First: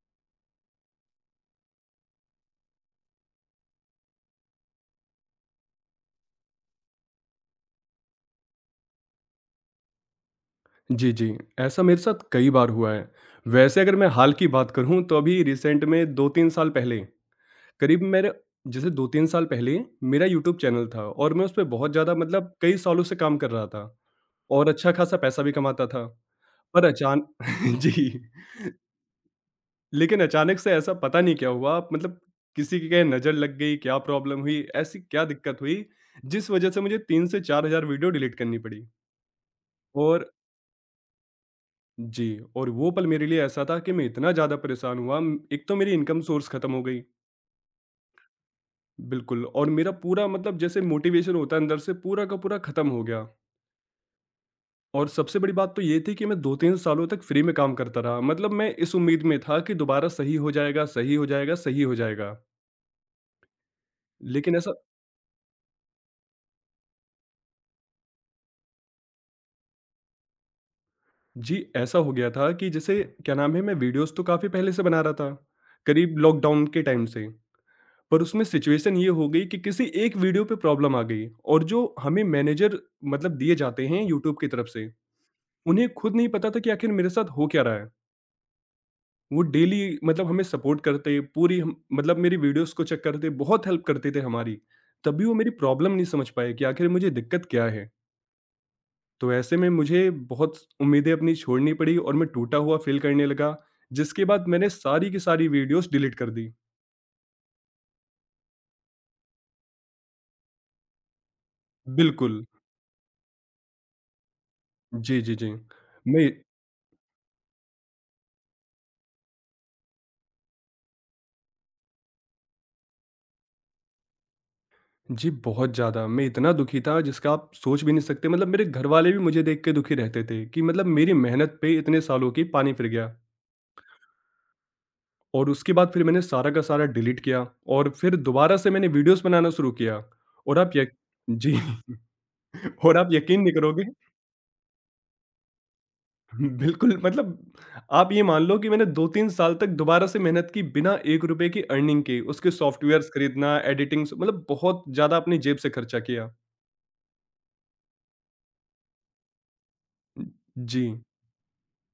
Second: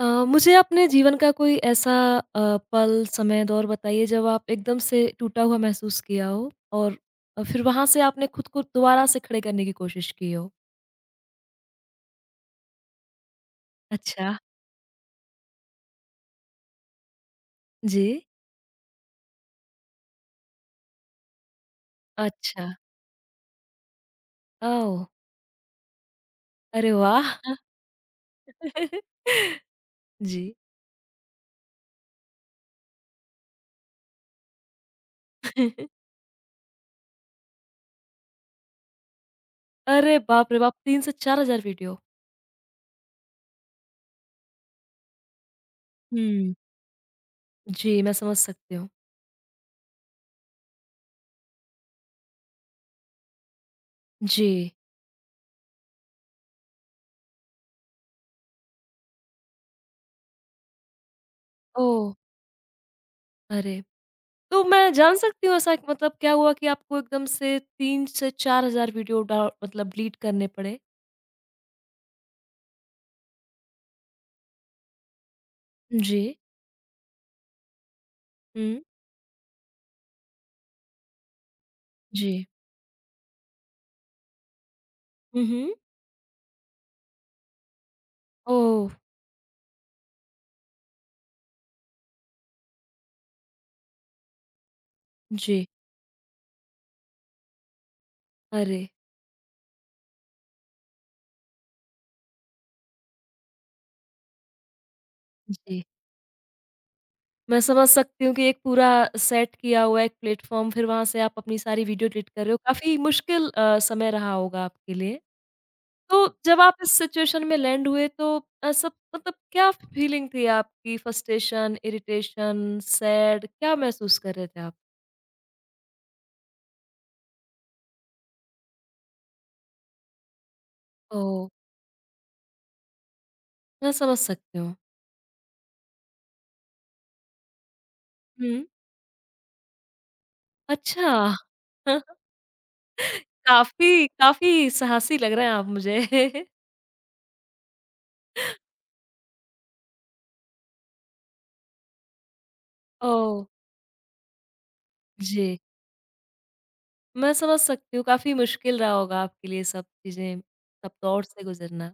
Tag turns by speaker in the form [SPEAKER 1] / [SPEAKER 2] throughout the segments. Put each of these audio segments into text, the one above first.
[SPEAKER 1] मुझे अपने जीवन का कोई ऐसा अ, पल, समय, दौर बताइए जब आप एकदम से टूटा हुआ महसूस किया हो और फिर वहाँ से आपने खुद को दोबारा से खड़े करने की कोशिश की हो?
[SPEAKER 2] जी, जी। ऐसा मेरे साथ कई बार हुआ है। वैसे अगर मैं
[SPEAKER 1] अच्छा।
[SPEAKER 2] हाल की बात करूँ तो अभी रिसेंट में 2-3 साल पहले,
[SPEAKER 1] जी।
[SPEAKER 2] करीब मेरे जैसे 2-3 साल पहले मेरा यूट्यूब चैनल था और मैं उसपे बहुत ज़्यादा मतलब
[SPEAKER 1] अच्छा।
[SPEAKER 2] कई सालों से काम कर रहा था और अच्छा
[SPEAKER 1] ओह!
[SPEAKER 2] खासा पैसा भी कमाता था। पर
[SPEAKER 1] अरे
[SPEAKER 2] अचान
[SPEAKER 1] वाह!
[SPEAKER 2] जी। लेकिन
[SPEAKER 1] जी।
[SPEAKER 2] अचानक से ऐसा पता नहीं क्या हुआ मतलब किसी की क्या नज़र लग गई, क्या प्रॉब्लम हुई, ऐसी क्या दिक्कत हुई, जिस वज़ह से मुझे 3 से 4000 वीडियो डिलीट करनी पड़ी।
[SPEAKER 1] अरे
[SPEAKER 2] और
[SPEAKER 1] बाप रे बाप! 3 से 4000 वीडियो।
[SPEAKER 2] जी, और वो पल मेरे लिए ऐसा था कि मैं इतना ज़्यादा परेशान हुआ, एक तो मेरी इनकम सोर्स
[SPEAKER 1] हुँ।
[SPEAKER 2] खत्म हो गई,
[SPEAKER 1] जी, मैं समझ सकती हूँ।
[SPEAKER 2] बिल्कुल। और मेरा पूरा मतलब जैसे मोटिवेशन होता है अंदर से पूरा का पूरा खत्म हो गया।
[SPEAKER 1] जी।
[SPEAKER 2] और सबसे बड़ी बात तो ये थी कि मैं 2-3 सालों तक फ्री में काम करता रहा, मतलब मैं इस उम्मीद में था कि दोबारा सही हो जाएगा, सही हो जाएगा, सही हो
[SPEAKER 1] ओह!
[SPEAKER 2] जाएगा।
[SPEAKER 1] अरे!
[SPEAKER 2] लेकिन
[SPEAKER 1] तो
[SPEAKER 2] ऐसा
[SPEAKER 1] मैं जान सकती हूँ ऐसा मतलब क्या हुआ कि आपको एकदम से 3 से 4000 वीडियो डाउ मतलब डिलीट करने पड़े?
[SPEAKER 2] जी, ऐसा हो गया था कि जैसे क्या नाम है, मैं वीडियोज़ तो काफ़ी पहले से बना रहा था, करीब
[SPEAKER 1] जी।
[SPEAKER 2] लॉकडाउन के टाइम से। पर उसमें
[SPEAKER 1] हुँ।
[SPEAKER 2] सिचुएशन ये हो गई कि किसी एक वीडियो पे प्रॉब्लम आ गई और जो हमें
[SPEAKER 1] जी।
[SPEAKER 2] मैनेजर मतलब दिए जाते हैं यूट्यूब की तरफ से
[SPEAKER 1] हुँ, हुँ।
[SPEAKER 2] उन्हें खुद नहीं पता था कि आखिर मेरे साथ हो क्या रहा है।
[SPEAKER 1] ओह!
[SPEAKER 2] वो डेली मतलब हमें सपोर्ट करते पूरी हम, मतलब मेरी वीडियोस को चेक करते बहुत हेल्प करते थे हमारी तभी वो मेरी
[SPEAKER 1] जी।
[SPEAKER 2] प्रॉब्लम नहीं समझ पाए कि आखिर मुझे दिक्कत क्या है।
[SPEAKER 1] अरे!
[SPEAKER 2] तो ऐसे में मुझे बहुत उम्मीदें अपनी छोड़नी पड़ी और मैं टूटा हुआ फील करने लगा जिसके बाद मैंने सारी की सारी
[SPEAKER 1] जी।
[SPEAKER 2] वीडियोस डिलीट कर दी।
[SPEAKER 1] मैं समझ सकती हूँ कि एक पूरा सेट किया हुआ एक प्लेटफ़ॉर्म फिर वहाँ से आप अपनी सारी वीडियो एडिट कर
[SPEAKER 2] बिल्कुल।
[SPEAKER 1] रहे हो। काफ़ी मुश्किल समय रहा होगा आपके लिए।
[SPEAKER 2] जी जी जी। मैं
[SPEAKER 1] तो जब आप इस सिचुएशन में लैंड हुए तो सब मतलब क्या फीलिंग थी आपकी फ्रस्ट्रेशन, इरिटेशन, सैड क्या महसूस कर रहे थे आप?
[SPEAKER 2] जी, बहुत ज़्यादा। मैं इतना दुखी था जिसका आप सोच भी नहीं सकते मतलब मेरे घरवाले भी मुझे देख के दुखी रहते थे कि मतलब मेरी
[SPEAKER 1] ओह!
[SPEAKER 2] मेहनत पे इतने सालों की पानी फिर गया।
[SPEAKER 1] मैं समझ सकती हूँ।
[SPEAKER 2] और उसके बाद फिर मैंने सारा का सारा डिलीट किया और फिर दोबारा
[SPEAKER 1] हुँ।
[SPEAKER 2] से मैंने वीडियोज़ बनाना शुरू किया। और आप यक
[SPEAKER 1] अच्छा।
[SPEAKER 2] जी,
[SPEAKER 1] हाँ।
[SPEAKER 2] और आप यकीन नहीं करोगे।
[SPEAKER 1] काफ़ी काफ़ी साहसी लग रहे हैं आप मुझे।
[SPEAKER 2] बिल्कुल मतलब आप ये मान लो कि मैंने 2-3 साल तक दोबारा से मेहनत की बिना ₹1 की अर्निंग के, उसके सॉफ्टवेयर्स
[SPEAKER 1] ओह!
[SPEAKER 2] खरीदना, एडिटिंग्स मतलब बहुत ज़्यादा अपनी जेब
[SPEAKER 1] जी,
[SPEAKER 2] से खर्चा किया।
[SPEAKER 1] मैं समझ सकती हूँ काफ़ी मुश्किल रहा होगा आपके लिए सब चीज़ें, सब
[SPEAKER 2] जी।
[SPEAKER 1] दौर से गुज़रना।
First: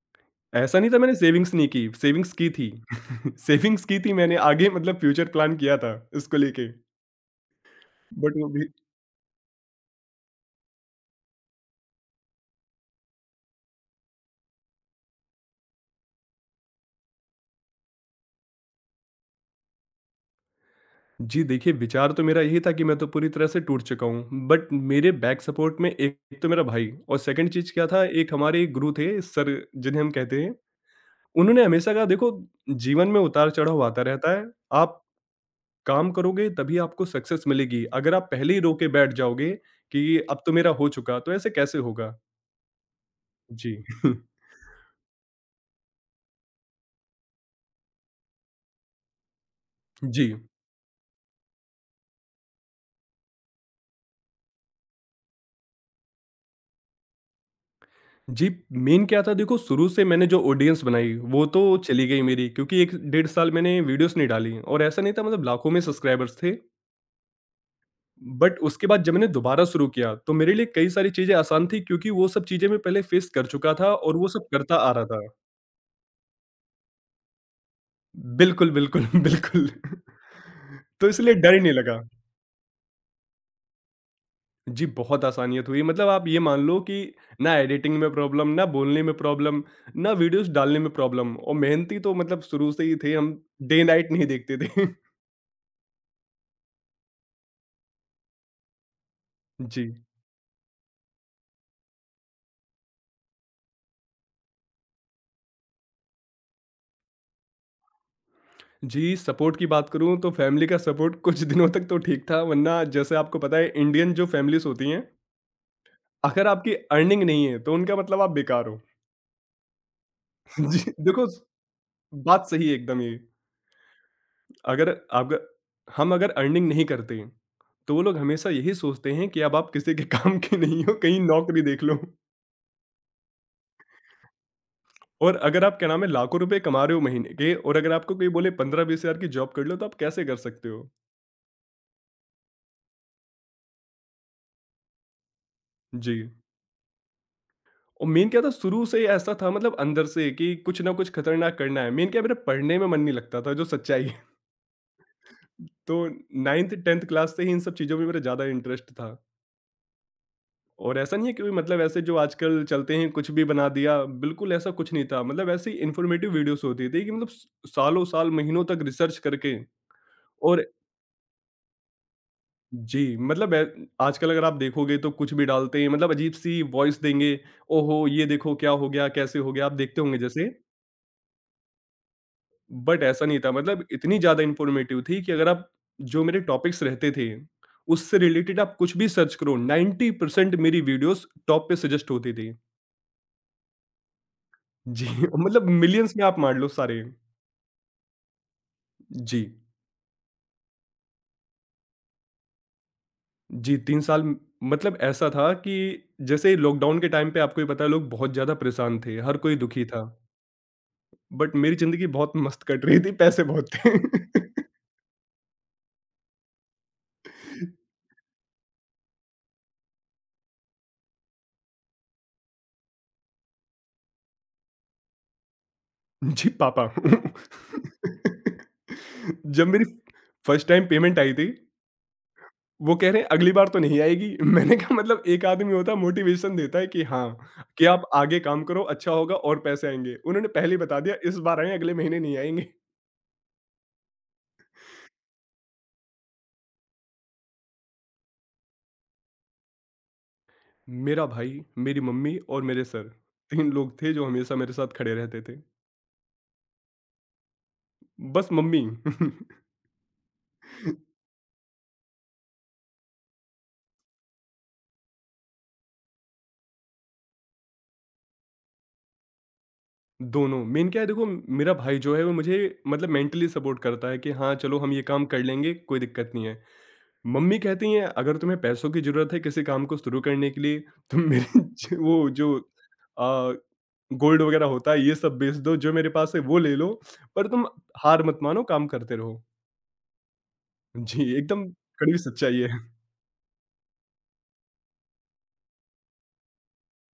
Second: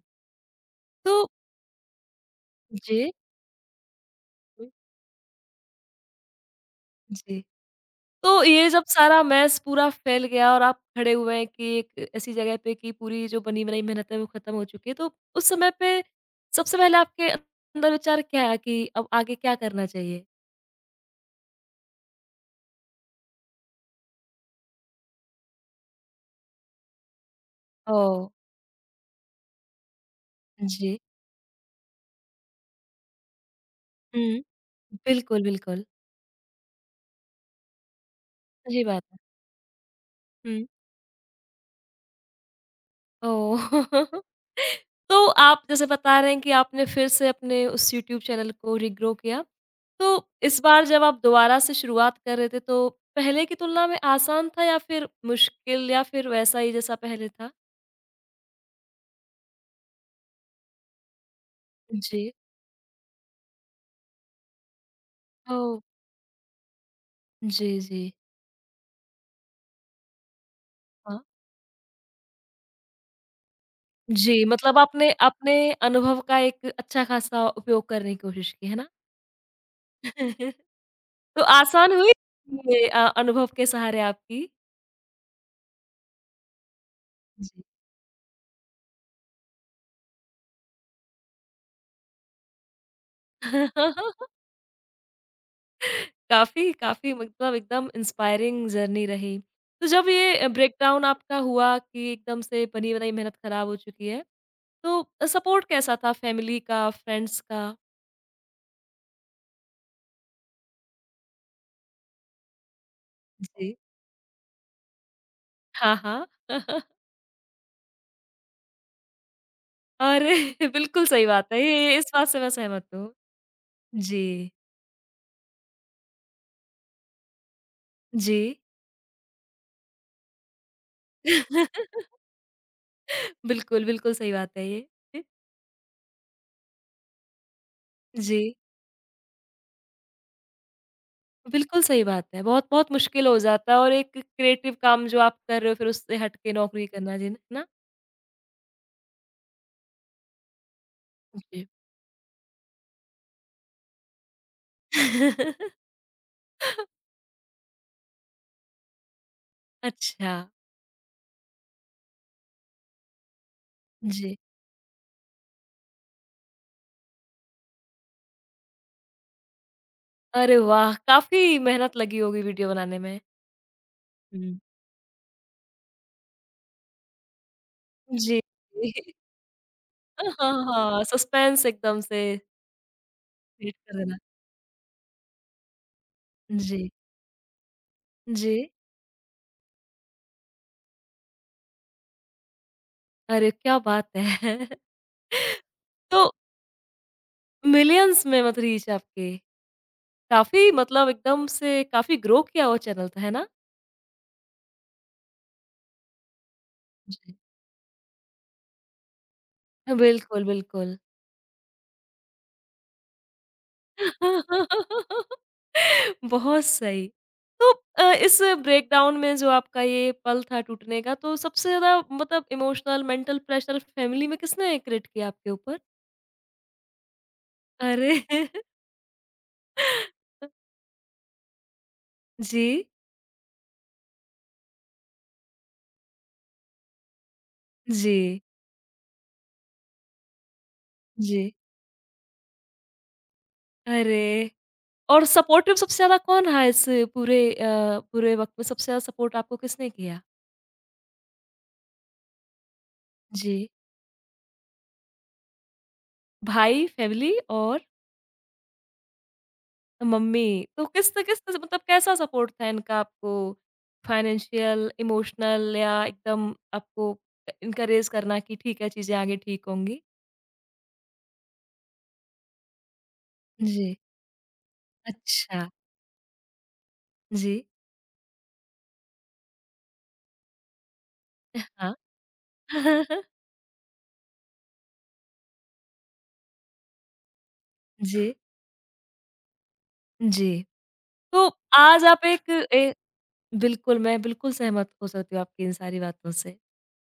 [SPEAKER 2] ऐसा नहीं था मैंने
[SPEAKER 1] तो
[SPEAKER 2] सेविंग्स नहीं की, सेविंग्स की थी।
[SPEAKER 1] जी,
[SPEAKER 2] सेविंग्स की थी मैंने आगे मतलब फ्यूचर प्लान किया था इसको लेके।
[SPEAKER 1] जी,
[SPEAKER 2] बट
[SPEAKER 1] तो
[SPEAKER 2] वो भी
[SPEAKER 1] ये जब सारा मैस पूरा फैल गया और आप खड़े हुए हैं कि एक ऐसी जगह पे कि पूरी जो बनी-बनाई मेहनत है वो ख़त्म हो चुकी है, तो उस समय पे सबसे पहले आपके अंदर विचार क्या आया कि अब आगे क्या करना चाहिए?
[SPEAKER 2] जी, देखिए, विचार तो मेरा यही था कि मैं तो पूरी तरह से टूट चुका हूँ। बट मेरे बैक सपोर्ट में एक तो मेरा भाई और सेकंड चीज़ क्या था
[SPEAKER 1] ओह!
[SPEAKER 2] एक हमारे गुरु थे सर जिन्हें हम कहते हैं।
[SPEAKER 1] जी।
[SPEAKER 2] उन्होंने हमेशा कहा देखो जीवन में उतार-चढ़ाव आता रहता
[SPEAKER 1] हुँ।
[SPEAKER 2] है। आप
[SPEAKER 1] बिल्कुल, बिल्कुल,
[SPEAKER 2] काम करोगे तभी आपको सक्सेस मिलेगी। अगर आप पहले ही रो
[SPEAKER 1] सही
[SPEAKER 2] के
[SPEAKER 1] बात
[SPEAKER 2] बैठ
[SPEAKER 1] है।
[SPEAKER 2] जाओगे कि अब तो
[SPEAKER 1] हुँ।
[SPEAKER 2] मेरा हो चुका, तो ऐसे कैसे होगा?
[SPEAKER 1] ओह!
[SPEAKER 2] जी।
[SPEAKER 1] तो आप जैसे बता रहे हैं कि आपने फिर से अपने उस यूट्यूब चैनल को रिग्रो किया। तो
[SPEAKER 2] जी।
[SPEAKER 1] इस बार जब आप दोबारा से शुरुआत कर रहे थे तो पहले की तुलना में आसान था या फिर मुश्किल या फिर वैसा ही जैसा पहले था?
[SPEAKER 2] जी, मेन क्या था देखो शुरू से मैंने जो ऑडियंस बनाई वो तो चली गई
[SPEAKER 1] जी।
[SPEAKER 2] मेरी क्योंकि 1 डेढ़ साल मैंने वीडियोज़ नहीं डाली और ऐसा नहीं था मतलब लाखों
[SPEAKER 1] ओह!
[SPEAKER 2] में सब्सक्राइबर्स थे।
[SPEAKER 1] जी, जी।
[SPEAKER 2] बट उसके बाद जब मैंने दोबारा शुरू किया तो मेरे लिए कई सारी
[SPEAKER 1] हाँ।
[SPEAKER 2] चीज़ें आसान थी क्योंकि वो सब चीज़ें मैं पहले फेस कर चुका था और वो
[SPEAKER 1] जी,
[SPEAKER 2] सब करता
[SPEAKER 1] मतलब
[SPEAKER 2] आ रहा
[SPEAKER 1] आपने
[SPEAKER 2] था।
[SPEAKER 1] अपने अनुभव का एक अच्छा खासा उपयोग करने की कोशिश की,
[SPEAKER 2] बिल्कुल,
[SPEAKER 1] है ना?
[SPEAKER 2] बिल्कुल, बिल्कुल। तो इसलिए
[SPEAKER 1] तो
[SPEAKER 2] डर ही नहीं
[SPEAKER 1] आसान
[SPEAKER 2] लगा।
[SPEAKER 1] हुई ये अनुभव के सहारे आपकी?
[SPEAKER 2] जी, बहुत आसानियत हुई मतलब आप ये मान लो कि ना
[SPEAKER 1] जी।
[SPEAKER 2] एडिटिंग में प्रॉब्लम, ना बोलने में प्रॉब्लम, ना वीडियोज़ डालने में प्रॉब्लम और मेहनती तो मतलब शुरू से ही थे हम, डे नाइट नहीं देखते थे।
[SPEAKER 1] काफ़ी, काफ़ी मतलब एकदम इंस्पायरिंग जर्नी रही। तो
[SPEAKER 2] जी।
[SPEAKER 1] जब ये ब्रेकडाउन आपका हुआ कि एकदम से बनी-बनाई मेहनत खराब हो चुकी है, तो सपोर्ट कैसा था फैमिली का, फ्रेंड्स का?
[SPEAKER 2] जी, सपोर्ट की बात करूँ तो फैमिली का सपोर्ट कुछ दिनों तक तो ठीक था वरना जैसे आपको पता है
[SPEAKER 1] जी।
[SPEAKER 2] इंडियन जो फैमिलीज़ होती हैं,
[SPEAKER 1] हाँ, हाँ।
[SPEAKER 2] अगर आपकी अर्निंग नहीं है तो उनका मतलब आप बेकार हो।
[SPEAKER 1] अरे!
[SPEAKER 2] जी,
[SPEAKER 1] बिल्कुल सही
[SPEAKER 2] देखो स
[SPEAKER 1] बात है, ये इस बात से
[SPEAKER 2] बात
[SPEAKER 1] मैं
[SPEAKER 2] सही है
[SPEAKER 1] सहमत
[SPEAKER 2] एकदम
[SPEAKER 1] हूँ।
[SPEAKER 2] ये।
[SPEAKER 1] जी,
[SPEAKER 2] अगर अग हम अगर अर्निंग नहीं करते, तो वो लोग
[SPEAKER 1] जी।
[SPEAKER 2] हमेशा यही सोचते हैं कि अब आप किसी के काम के नहीं हो, कहीं नौकरी देख लो।
[SPEAKER 1] बिल्कुल, बिल्कुल सही बात है ये।
[SPEAKER 2] और अगर आप क्या नाम है लाखों रुपए कमा रहे हो महीने के और अगर आपको कोई बोले
[SPEAKER 1] जी,
[SPEAKER 2] 15-20 हज़ार की जॉब कर लो तो आप कैसे कर सकते हो?
[SPEAKER 1] बिल्कुल सही बात है। बहुत-बहुत मुश्किल हो जाता है और एक क्रिएटिव काम जो आप कर रहे हो फिर उससे
[SPEAKER 2] जी।
[SPEAKER 1] हट के नौकरी करना जी, है ना?
[SPEAKER 2] और मेन क्या था शुरू से ही ऐसा था मतलब अंदर से कि कुछ ना कुछ खतरनाक
[SPEAKER 1] जी
[SPEAKER 2] करना है। मेन क्या मेरा पढ़ने में मन नहीं लगता था जो सच्चाई है। तो 9th 10th क्लास से ही इन सब चीज़ों में मेरा ज़्यादा इंटरेस्ट था।
[SPEAKER 1] अच्छा,
[SPEAKER 2] और ऐसा नहीं है कि मतलब ऐसे जो आजकल चलते हैं कुछ भी बना दिया
[SPEAKER 1] जी।
[SPEAKER 2] बिल्कुल ऐसा कुछ नहीं था मतलब ऐसे ही इन्फॉर्मेटिव वीडियोस होती थी कि मतलब सालों साल महीनों तक रिसर्च करके।
[SPEAKER 1] अरे
[SPEAKER 2] और
[SPEAKER 1] वाह! काफ़ी मेहनत लगी होगी वीडियो बनाने
[SPEAKER 2] जी
[SPEAKER 1] में।
[SPEAKER 2] मतलब आजकल अगर आप
[SPEAKER 1] हुँ।
[SPEAKER 2] देखोगे तो कुछ भी डालते हैं मतलब अजीब सी वॉइस देंगे, ओहो ये
[SPEAKER 1] जी।
[SPEAKER 2] देखो क्या हो गया कैसे हो गया आप देखते होंगे जैसे।
[SPEAKER 1] हाँ, हाँ, सस्पेंस एकदम से
[SPEAKER 2] बट ऐसा नहीं था
[SPEAKER 1] क्रिएट
[SPEAKER 2] मतलब
[SPEAKER 1] कर देना।
[SPEAKER 2] इतनी ज़्यादा इन्फॉर्मेटिव थी कि अगर आप जो मेरे टॉपिक्स
[SPEAKER 1] जी,
[SPEAKER 2] रहते थे उससे
[SPEAKER 1] जी।
[SPEAKER 2] रिलेटेड आप कुछ भी सर्च करो 90% मेरी वीडियोस टॉप पे सजेस्ट होती थी।
[SPEAKER 1] अरे क्या बात है!
[SPEAKER 2] जी। मतलब मिलियंस में
[SPEAKER 1] तो
[SPEAKER 2] आप मान लो सारे।
[SPEAKER 1] मिलियंस में मत रीच आपके।
[SPEAKER 2] जी।
[SPEAKER 1] काफ़ी मतलब एकदम से काफ़ी ग्रो किया वो चैनल तो, है ना?
[SPEAKER 2] जी, 3 साल मतलब ऐसा था कि जैसे लॉकडाउन के टाइम
[SPEAKER 1] जी।
[SPEAKER 2] पे आपको ही पता है लोग बहुत ज़्यादा परेशान थे, हर कोई दुखी था।
[SPEAKER 1] बिल्कुल, बिल्कुल।
[SPEAKER 2] बट मेरी ज़िंदगी बहुत मस्त कट रही थी, पैसे बहुत थे।
[SPEAKER 1] बहुत सही। तो इस ब्रेकडाउन में जो आपका ये पल था टूटने का, तो सबसे ज़्यादा मतलब इमोशनल, मेंटल प्रेशर फैमिली में किसने क्रिएट किया आपके ऊपर?
[SPEAKER 2] जी, पापा।
[SPEAKER 1] अरे!
[SPEAKER 2] जब मेरी फर्स्ट टाइम पेमेंट आई थी,
[SPEAKER 1] जी,
[SPEAKER 2] वो कह रहे हैं अगली बार तो नहीं आएगी। मैंने कहा मतलब एक आदमी होता है मोटिवेशन देता है कि हाँ, कि आप
[SPEAKER 1] जी,
[SPEAKER 2] आगे काम करो अच्छा होगा और पैसे आएँगे। उन्होंने पहले ही बता दिया इस
[SPEAKER 1] जी।
[SPEAKER 2] बार आएँ अगले महीने नहीं आएँगे।
[SPEAKER 1] अरे! और सपोर्टिव सबसे ज़्यादा कौन रहा इस पूरे अ, पूरे वक़्त में सबसे ज़्यादा सपोर्ट आपको किसने किया?
[SPEAKER 2] मेरा भाई, मेरी मम्मी और मेरे सर,
[SPEAKER 1] जी,
[SPEAKER 2] 3 लोग थे जो हमेशा मेरे साथ खड़े रहते थे।
[SPEAKER 1] भाई, फैमिली और
[SPEAKER 2] बस मम्मी।
[SPEAKER 1] मम्मी, तो किस तरह से- मतलब कैसा सपोर्ट था इनका आपको? फाइनेंशियल, इमोशनल या एकदम आपको इनकरेज करना कि ठीक है, चीज़ें आगे ठीक होंगी?
[SPEAKER 2] दोनों मेन क्या है देखो मेरा भाई जो है वो मुझे मतलब मेंटली सपोर्ट
[SPEAKER 1] जी,
[SPEAKER 2] करता है कि हाँ, चलो हम ये काम कर
[SPEAKER 1] अच्छा।
[SPEAKER 2] लेंगे, कोई दिक्कत नहीं है।
[SPEAKER 1] जी।
[SPEAKER 2] मम्मी कहती हैं अगर तुम्हें पैसों की ज़रूरत है किसी काम को शुरू करने के लिए तो मेरे
[SPEAKER 1] हाँ।
[SPEAKER 2] ज वो जो अ, गोल्ड वगैरह होता है ये सब बेच दो, जो मेरे पास है वो ले लो, पर तुम हार
[SPEAKER 1] जी।
[SPEAKER 2] मत मानो काम करते रहो।
[SPEAKER 1] जी,
[SPEAKER 2] जी,
[SPEAKER 1] तो
[SPEAKER 2] एकदम
[SPEAKER 1] आज
[SPEAKER 2] कड़वी
[SPEAKER 1] आप एक
[SPEAKER 2] सच्चाई है।
[SPEAKER 1] ए बिल्कुल, मैं बिल्कुल सहमत हो सकती हूँ आपकी इन सारी बातों से।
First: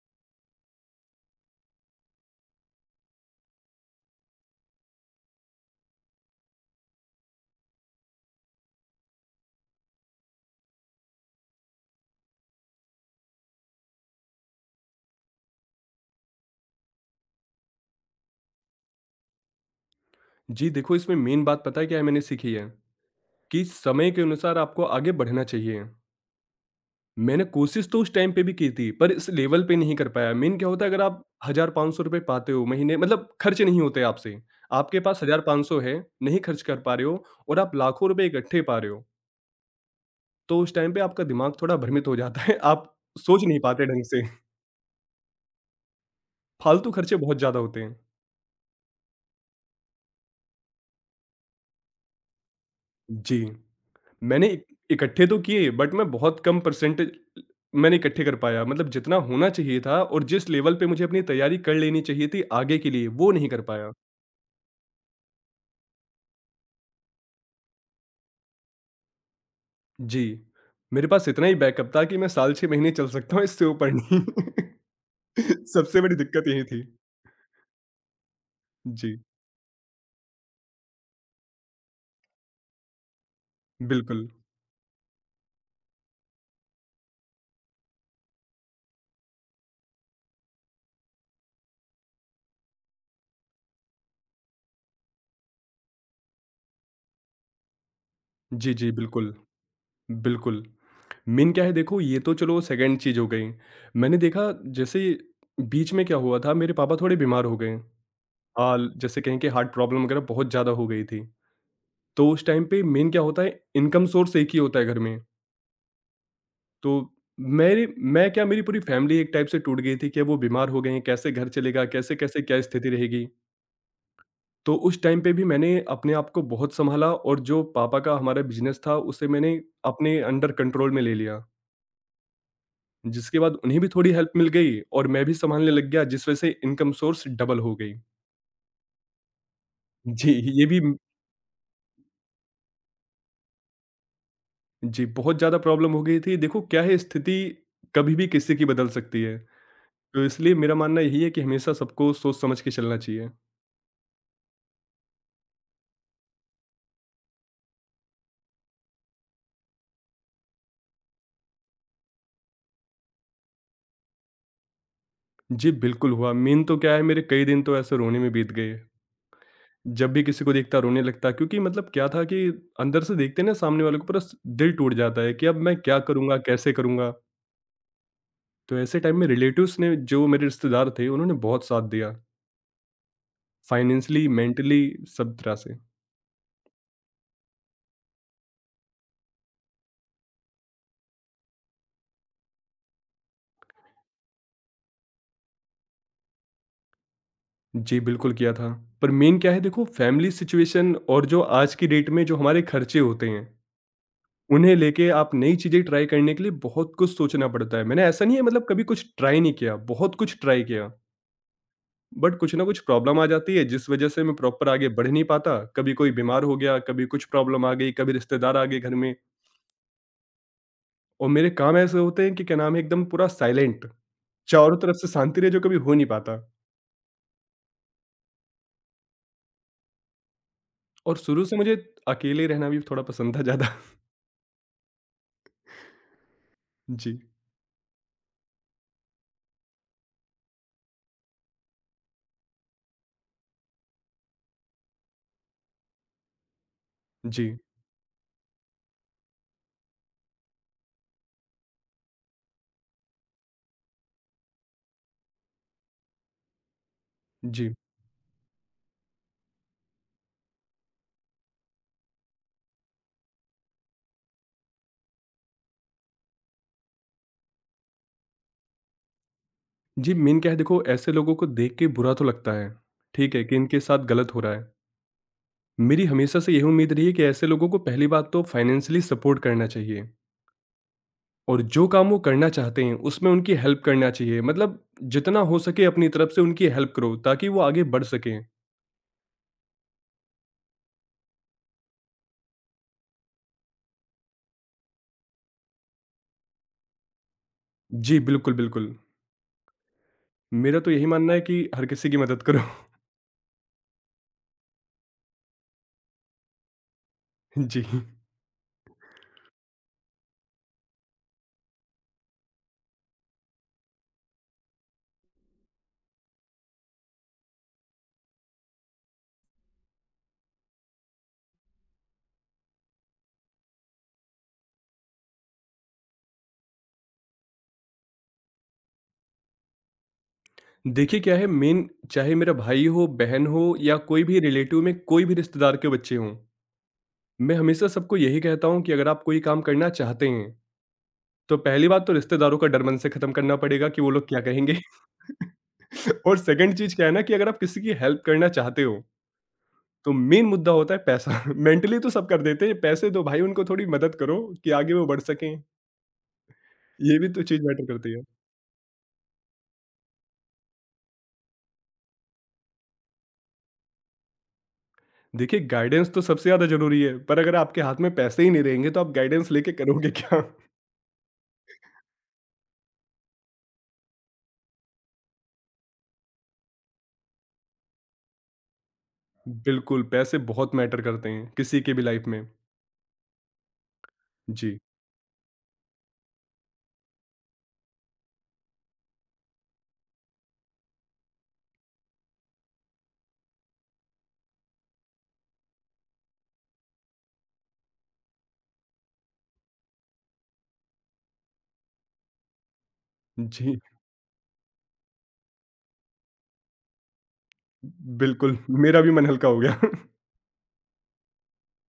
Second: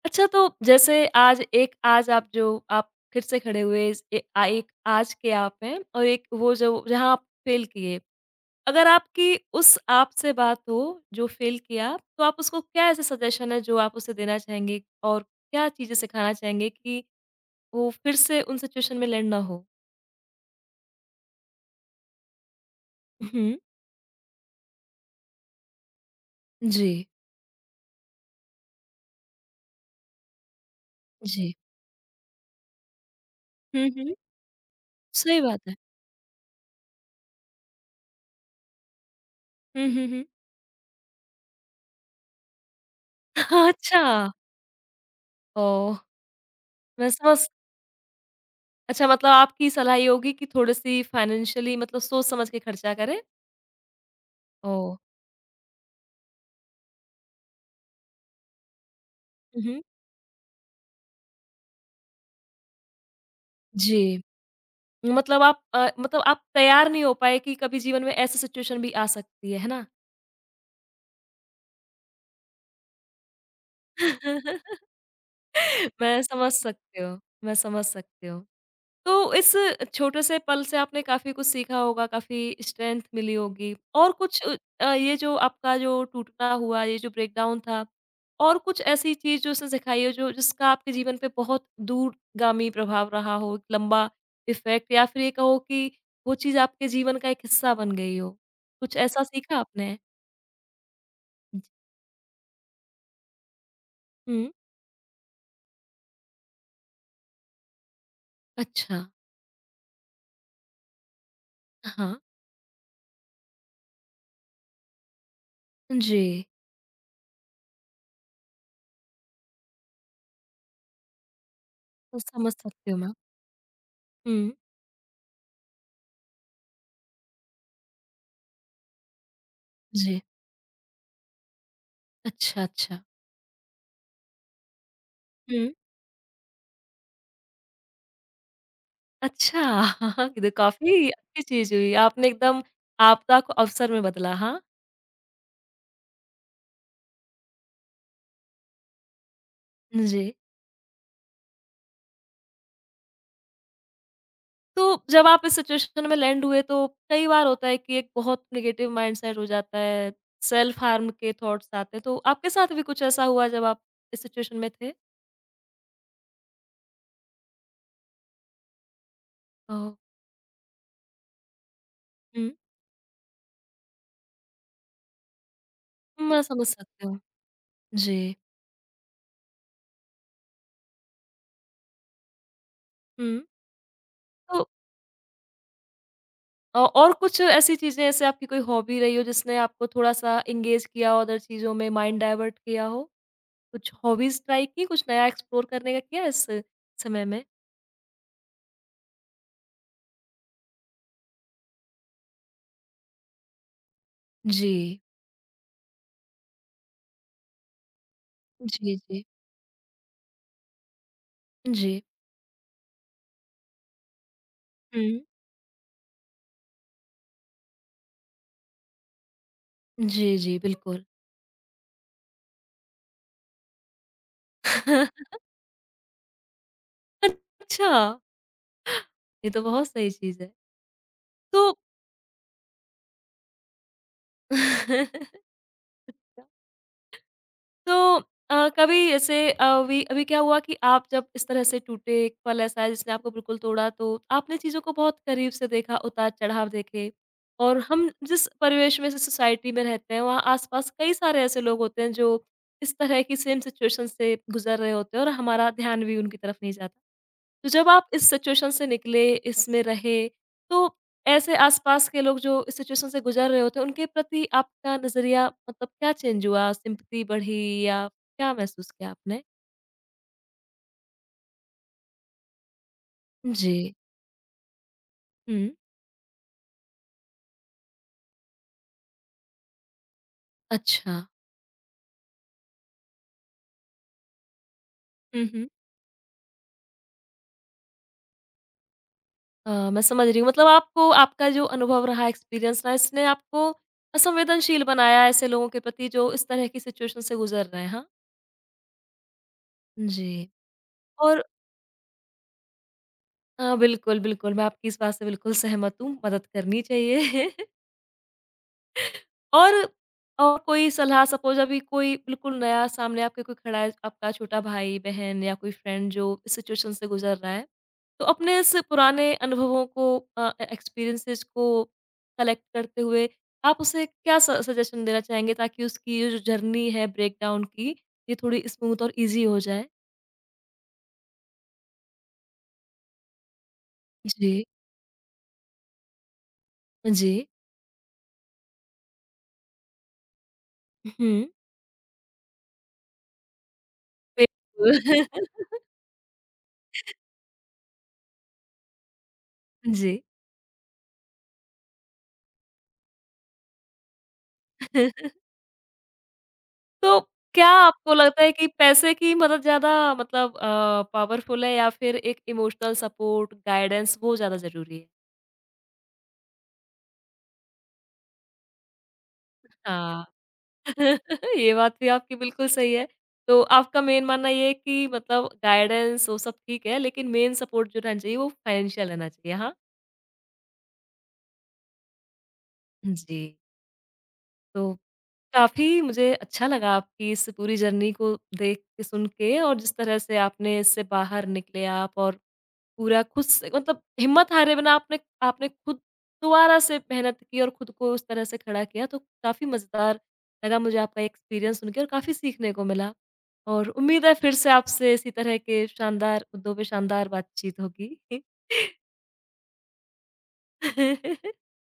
[SPEAKER 1] अच्छा तो जैसे आज एक आज आप जो आप फिर से खड़े हुए इस ए आ एक आज के आप हैं और एक वो जो जहाँ आप फेल किए। अगर आपकी उस आप से बात हो जो फ़ेल किया, तो आप उसको क्या ऐसे सजेशन है जो आप उसे देना चाहेंगे और क्या चीज़ें सिखाना चाहेंगे कि वो फिर से उन सिचुएशन में लैंड ना हो?
[SPEAKER 2] जी, देखो इसमें मेन बात पता है क्या है मैंने सीखी है,
[SPEAKER 1] हुँ।
[SPEAKER 2] कि समय के अनुसार आपको आगे बढ़ना चाहिए।
[SPEAKER 1] जी,
[SPEAKER 2] मैंने कोशिश तो उस टाइम पे भी की थी, पर इस लेवल पे नहीं कर पाया। मेन क्या होता है अगर आप
[SPEAKER 1] जी।
[SPEAKER 2] 1,000-₹500 पाते हो महीने मतलब खर्च नहीं
[SPEAKER 1] हुँ,
[SPEAKER 2] होते
[SPEAKER 1] हुँ।
[SPEAKER 2] आपसे। आपके पास
[SPEAKER 1] सही बात है।
[SPEAKER 2] 1,500 है, नहीं खर्च कर पा रहे हो और आप लाखों रुपए इकट्ठे पा रहे हो,
[SPEAKER 1] हुँ, हुँ, हुँ।
[SPEAKER 2] तो उस टाइम पे आपका दिमाग थोड़ा भ्रमित हो जाता है। आप सोच नहीं पाते
[SPEAKER 1] अच्छा।
[SPEAKER 2] ढंग से,
[SPEAKER 1] ओह!
[SPEAKER 2] फालतू
[SPEAKER 1] मैं
[SPEAKER 2] खर्चे
[SPEAKER 1] समझ
[SPEAKER 2] बहुत ज़्यादा होते हैं।
[SPEAKER 1] अच्छा मतलब आपकी सलाह ये होगी कि थोड़ी-सी फाइनेंशियली मतलब सोच समझ के खर्चा करें।
[SPEAKER 2] जी। मैंने इ
[SPEAKER 1] ओह!
[SPEAKER 2] इकट्ठे तो किए बट मैं बहुत कम परसेंटेज मैंने इकट्ठे कर पाया मतलब जितना होना
[SPEAKER 1] हुँ,
[SPEAKER 2] चाहिए
[SPEAKER 1] हुँ।
[SPEAKER 2] था और जिस लेवल पे मुझे अपनी तैयारी कर लेनी चाहिए थी आगे के लिए वो नहीं कर पाया।
[SPEAKER 1] जी। मतलब आप मतलब आप तैयार नहीं हो पाए कि कभी जीवन में ऐसी सिचुएशन भी आ सकती है ना?
[SPEAKER 2] जी, मेरे पास इतना ही बैकअप था कि मैं साल 6 महीने चल सकता हूँ इससे ऊपर नहीं। सबसे बड़ी
[SPEAKER 1] मैं
[SPEAKER 2] दिक्कत
[SPEAKER 1] समझ
[SPEAKER 2] यही थी।
[SPEAKER 1] सकती हूँ, मैं समझ सकती हूँ।
[SPEAKER 2] जी,
[SPEAKER 1] तो इस छोटे से पल से आपने काफ़ी कुछ सीखा होगा, काफ़ी स्ट्रेंथ मिली होगी और
[SPEAKER 2] बिल्कुल।
[SPEAKER 1] कुछ ये जो आपका जो टूटना हुआ, ये जो ब्रेकडाउन था और कुछ ऐसी चीज़ जो उसने सिखाई हो जो जिसका आपके जीवन पे बहुत दूरगामी प्रभाव रहा हो, एक लंबा इफ़ेक्ट या फिर ये कहो कि वो चीज़ आपके जीवन का एक हिस्सा बन गई हो?
[SPEAKER 2] जी, जी,
[SPEAKER 1] कुछ ऐसा
[SPEAKER 2] बिल्कुल,
[SPEAKER 1] सीखा आपने?
[SPEAKER 2] बिल्कुल। मेन क्या है देखो ये तो चलो सेकंड चीज़ हो गई। मैंने देखा
[SPEAKER 1] हुँ,
[SPEAKER 2] जैसे बीच में क्या हुआ था मेरे पापा थोड़े बीमार हो गए। हाल
[SPEAKER 1] अच्छा।
[SPEAKER 2] जैसे कहें कि हार्ट प्रॉब्लम वगैरह बहुत ज़्यादा हो गई थी।
[SPEAKER 1] हाँ,
[SPEAKER 2] तो उस टाइम पे मेन क्या होता है इनकम सोर्स एक ही होता है घर में।
[SPEAKER 1] जी।
[SPEAKER 2] तो मेरे मैं क्या मेरी पूरी फैमिली एक टाइप से टूट गई थी कि वो बीमार हो गए हैं, कैसे घर चलेगा, कैसे-कैसे
[SPEAKER 1] समझ
[SPEAKER 2] क्या स्थिति
[SPEAKER 1] सकती हूँ मैं।
[SPEAKER 2] रहेगी।
[SPEAKER 1] हुँ,
[SPEAKER 2] तो उस टाइम पे भी मैंने अपने आप को बहुत सँभाला और जो पापा का हमारा बिज़नेस था उसे मैंने अपने
[SPEAKER 1] जी।
[SPEAKER 2] अंडर कंट्रोल में ले लिया।
[SPEAKER 1] अच्छा, अच्छा।
[SPEAKER 2] जिसके बाद उन्हें भी थोड़ी हेल्प मिल गई और मैं भी
[SPEAKER 1] हुँ।
[SPEAKER 2] सँभालने लग गया जिस वजह से इनकम सोर्स डबल हो गई।
[SPEAKER 1] अच्छा,
[SPEAKER 2] जी,
[SPEAKER 1] ये तो
[SPEAKER 2] ये भी
[SPEAKER 1] काफ़ी अच्छी चीज़ हुई। आपने एकदम आपदा को अवसर में बदला, हाँ?
[SPEAKER 2] जी, बहुत ज़्यादा प्रॉब्लम हो गई थी। देखो क्या है स्थिति कभी भी किसी की बदल सकती है। तो
[SPEAKER 1] जी।
[SPEAKER 2] इसलिए मेरा मानना यही है कि हमेशा सबको सोच समझ के चलना चाहिए।
[SPEAKER 1] तो जब आप इस सिचुएशन में लैंड हुए तो कई बार होता है कि एक बहुत नेगेटिव माइंडसेट हो जाता है, सेल्फ हार्म के थॉट्स आते हैं, तो आपके साथ भी कुछ ऐसा हुआ जब आप इस सिचुएशन में थे?
[SPEAKER 2] जी, बिल्कुल हुआ। मेन तो क्या है मेरे कई दिन तो ऐसे रोने में बीत गए।
[SPEAKER 1] ओह!
[SPEAKER 2] जब भी किसी को देखता रोने लगता क्योंकि मतलब क्या था कि
[SPEAKER 1] हुँ।
[SPEAKER 2] अंदर से देखते हैं ना सामने वाले को पूरा स दिल टूट जाता है कि अब मैं क्या करूँगा,
[SPEAKER 1] मैं समझ
[SPEAKER 2] कैसे
[SPEAKER 1] सकती
[SPEAKER 2] करूँगा?
[SPEAKER 1] हूँ। जी।
[SPEAKER 2] तो ऐसे टाइम में रिलेटिव्स ने जो मेरे रिश्तेदार थे उन्होंने बहुत साथ दिया।
[SPEAKER 1] हुँ।
[SPEAKER 2] फाइनेंशियली,
[SPEAKER 1] तो
[SPEAKER 2] मेंटली सब तरह से।
[SPEAKER 1] और कुछ ऐसी चीज़ें, जैसे आपकी कोई हॉबी रही हो जिसने आपको थोड़ा-सा एंगेज किया हो अदर चीज़ों में, माइंड डाइवर्ट किया हो? कुछ हॉबीज़ ट्राई की, कुछ नया एक्सप्लोर करने का किया इस समय में?
[SPEAKER 2] जी, बिल्कुल किया था। पर मेन क्या है देखो फैमिली सिचुएशन और जो आज की डेट में जो हमारे खर्चे होते हैं
[SPEAKER 1] जी।
[SPEAKER 2] उन्हें लेके आप नई चीज़ें ट्राई करने के लिए बहुत कुछ सोचना पड़ता है। मैंने ऐसा नहीं है मतलब कभी
[SPEAKER 1] जी,
[SPEAKER 2] कुछ
[SPEAKER 1] जी।
[SPEAKER 2] ट्राई नहीं किया, बहुत कुछ ट्राई किया,
[SPEAKER 1] जी।
[SPEAKER 2] बट कुछ ना कुछ प्रॉब्लम आ जाती है जिस वज़ह से मैं प्रॉपर आगे बढ़
[SPEAKER 1] हुँ।
[SPEAKER 2] नहीं पाता। कभी कोई बीमार हो गया, कभी कुछ प्रॉब्लम आ गई, कभी रिश्तेदार आ गए घर में
[SPEAKER 1] जी, जी, बिल्कुल।
[SPEAKER 2] और मेरे काम ऐसे होते हैं कि क्या नाम है एकदम पूरा साइलेंट, चारों तरफ से शांति रहे जो कभी हो नहीं पाता
[SPEAKER 1] अच्छा! ये तो बहुत सही चीज़ है।
[SPEAKER 2] और शुरू से
[SPEAKER 1] तो
[SPEAKER 2] मुझे अकेले रहना भी थोड़ा पसंद था ज़्यादा। जी,
[SPEAKER 1] तो अ, कभी ऐसे अ, अभी अभी क्या हुआ कि आप जब इस तरह से टूटे एक पल ऐसा है जिसने आपको बिल्कुल तोड़ा तो आपने चीज़ों को बहुत करीब से देखा, उतार-चढ़ाव देखे
[SPEAKER 2] जी,
[SPEAKER 1] और हम जिस परिवेश में, जिस सोसाइटी में रहते हैं वहाँ आस-पास कई सारे ऐसे लोग होते हैं जो इस तरह की सेम सिचुएशन से गुज़र रहे होते हैं और हमारा ध्यान भी उनकी तरफ नहीं जाता। तो
[SPEAKER 2] जी।
[SPEAKER 1] जब आप इस सिचुएशन से निकले, इसमें रहे, तो ऐसे आसपास के लोग जो इस सिचुएशन से गुज़र रहे होते हैं, उनके प्रति आपका नज़रिया मतलब क्या चेंज हुआ? सिम्पैथी बढ़ी या क्या महसूस किया आपने?
[SPEAKER 2] जी, मेन क्या है देखो ऐसे लोगों को देख के बुरा तो लगता है, ठीक है, कि इनके
[SPEAKER 1] जी।
[SPEAKER 2] साथ गलत हो रहा है।
[SPEAKER 1] हुँ।
[SPEAKER 2] मेरी हमेशा से यही उम्मीद रही है कि ऐसे लोगों को पहली बात तो फाइनेंशियली सपोर्ट करना चाहिए
[SPEAKER 1] अच्छा।
[SPEAKER 2] और जो काम वो करना चाहते हैं उसमें उनकी हेल्प करना चाहिए मतलब जितना
[SPEAKER 1] हुँ,
[SPEAKER 2] हो
[SPEAKER 1] हुँ।
[SPEAKER 2] सके अपनी तरफ से उनकी हेल्प करो ताकि वो आगे बढ़ सकें।
[SPEAKER 1] मैं समझ रही हूँ मतलब आपको आपका जो अनुभव रहा, एक्सपीरियंस रहा, इसने आपको असंवेदनशील बनाया ऐसे लोगों के प्रति जो इस तरह की सिचुएशन से गुज़र रहे हैं, हाँ?
[SPEAKER 2] जी, बिल्कुल, बिल्कुल।
[SPEAKER 1] जी।
[SPEAKER 2] मेरा तो यही मानना है
[SPEAKER 1] और
[SPEAKER 2] कि हर किसी की मदद करो।
[SPEAKER 1] बिल्कुल, बिल्कुल मैं आपकी इस बात से बिल्कुल सहमत हूँ, मदद करनी चाहिए।
[SPEAKER 2] जी,
[SPEAKER 1] और कोई सलाह सपोज़ अभी कोई बिल्कुल नया सामने आपके कोई खड़ा है, आपका छोटा भाई-बहन या कोई फ्रेंड जो इस सिचुएशन से गुज़र रहा है, तो अपने इस पुराने अनुभवों को एक्सपीरियंसेस को कलेक्ट करते हुए आप उसे क्या स सजेशन देना चाहेंगे ताकि उसकी ये जो जर्नी है ब्रेकडाउन की, ये थोड़ी स्मूथ और ईज़ी हो जाए?
[SPEAKER 2] देखिए क्या है मेन चाहे मेरा भाई हो बहन हो या कोई भी
[SPEAKER 1] जी,
[SPEAKER 2] रिलेटिव में कोई भी रिश्तेदार के बच्चे हों,
[SPEAKER 1] जी।
[SPEAKER 2] मैं हमेशा सबको यही कहता हूँ कि अगर आप कोई काम करना चाहते हैं
[SPEAKER 1] हुँ।
[SPEAKER 2] तो पहली बात तो रिश्तेदारों का डर मन से खत्म करना पड़ेगा कि वो लोग क्या कहेंगे।
[SPEAKER 1] बिल्कुल।
[SPEAKER 2] और सेकंड चीज क्या है ना कि अगर आप किसी की हेल्प करना चाहते हो
[SPEAKER 1] जी।
[SPEAKER 2] तो मेन मुद्दा होता है पैसा। मेंटली तो सब कर देते हैं पैसे दो भाई उनको थोड़ी मदद करो कि आगे वो बढ़ सकें, ये
[SPEAKER 1] तो
[SPEAKER 2] भी तो चीज
[SPEAKER 1] क्या
[SPEAKER 2] मैटर
[SPEAKER 1] आपको
[SPEAKER 2] करती है।
[SPEAKER 1] लगता है कि पैसे की मदद ज़्यादा मतलब पावरफुल है या फिर एक इमोशनल सपोर्ट, गाइडेंस वो ज़्यादा ज़रूरी है?
[SPEAKER 2] देखिए गाइडेंस तो सबसे ज्यादा जरूरी है पर अगर आपके हाथ में पैसे ही नहीं रहेंगे तो आप गाइडेंस लेके करोगे
[SPEAKER 1] हाँ।
[SPEAKER 2] क्या?
[SPEAKER 1] ये बात भी आपकी बिल्कुल सही है। तो आपका मेन मानना ये है कि मतलब गाइडेंस वो सब ठीक है, लेकिन मेन सपोर्ट जो रहना चाहिए वो फाइनेंशियल रहना चाहिए, हाँ?
[SPEAKER 2] बिल्कुल पैसे बहुत मैटर करते हैं किसी के भी लाइफ में।
[SPEAKER 1] जी।
[SPEAKER 2] जी।
[SPEAKER 1] तो काफ़ी मुझे अच्छा लगा आपकी इस पूरी जर्नी को देख के, सुन के और जिस तरह से आपने इससे बाहर निकले आप और पूरा खुद से मतलब हिम्मत हारे बिना आपने आपने खुद दोबारा से मेहनत की और खुद को उस तरह से खड़ा किया, तो काफ़ी मज़ेदार लगा मुझे आपका एक्सपीरियंस सुन के और काफ़ी सीखने को मिला।
[SPEAKER 2] जी,
[SPEAKER 1] और उम्मीद है फिर से आपसे इसी तरह के शानदार मुद्दों पे शानदार बातचीत होगी।
[SPEAKER 2] बिल्कुल, मेरा भी मन हल्का हो गया।